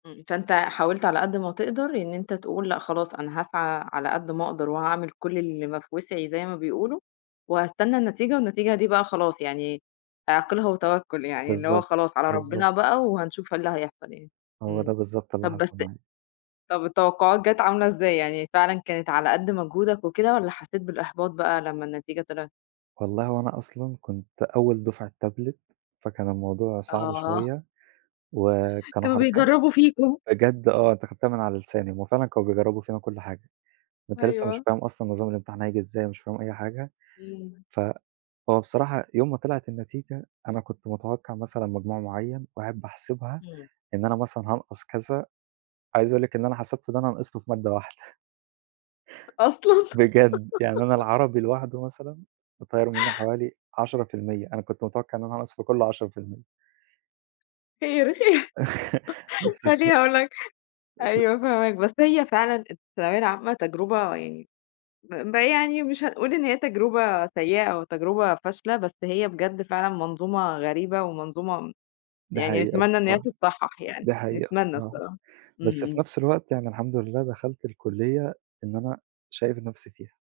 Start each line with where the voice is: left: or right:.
left: امم، فأنت حاولت على قد ما تقدَر إن أنت تقول لأ، خلاص أنا هاسعى على قد ما أقدَر وهاعمل كلّ اللي ما في وِسعي زي ما بيقولوا وهاستنى النتيجة والنتيجة دي بقى خلاص يعني، "اعقِلها وتوكّل" يعني اللي هو
right: بالضبط،
left: خلاص على
right: بالضبط.
left: ربنا بقى وهنشوف إيه اللي هيحصَل يعني.
right: هو
left: امم.
right: ده بالضبط اللي
left: طَب بس
right: حصَل معايا.
left: طَب التوقعات جات عاملة إزاي، يعني فعلًا كانت على قد مجهودك وكده والّا حسّيت بالإحباط بقى لما النتيجة طلعِت؟
right: والله هو أنا أصلًا كنت أول دُفعة tablet فكان الموضوع صعب
left: آه.
right: شوية وكانوا
left: كانوا
right: حرفيًا
left: بيجرّبوا فيكم.
right: بجد آه، أنتِ أخدتيها من على لساني، هو فعلًا كانوا بيجرّبوا فينا كلّ حاجة، أنت لسه مش
left: أيوه.
right: فاهم أصلًا نظام الإمتحان هييجي إزاي، مش فاهم أي حاجة،
left: إمم.
right: فهو بصراحة يوم ما طلعِت النتيجة، أنا كنت متوقِّع مثلًا مجموع معيّن وقاعد باحسبها
left: امم.
right: إن أنا مثلًا هانقَص كذا، عايز أقول لِك إن أنا حسبته اللي أنا نقَصته في مادة واحدة
left: أصلًا
right: بجد، يعني أنا العربي لوحده مثلًا مطيّر منه حوالي 10% أنا كنت متوقِّع إن أنقَص في كله 10%
left: خير، خير.
right: الإستف
left: خلّيني أقول لك
right: [unintelligible]
left: أيوه فاهماك، بس هي فعلًا الثانوية العامة تجرُبة يعني ب ب يعني مش هنقول إن هي تجربة سيّئة أو تجربة فاشلة، بس هي بجد فعلًا منظومة غريبة ومنظومة
right: دي
left: يعني
right: حقيقة
left: نتمنى إن هي
right: بصراحة،
left: تتصحّح يعني،
right: دي حقيقة
left: نتمنى
right: بصراحة.
left: الصّراحة.
right: بس
left: إمم،
right: في
left: إمم.
right: نفس الوقت يعني الحمد لله دخَلت الكليّة إن أنا شايف نفسي فيها.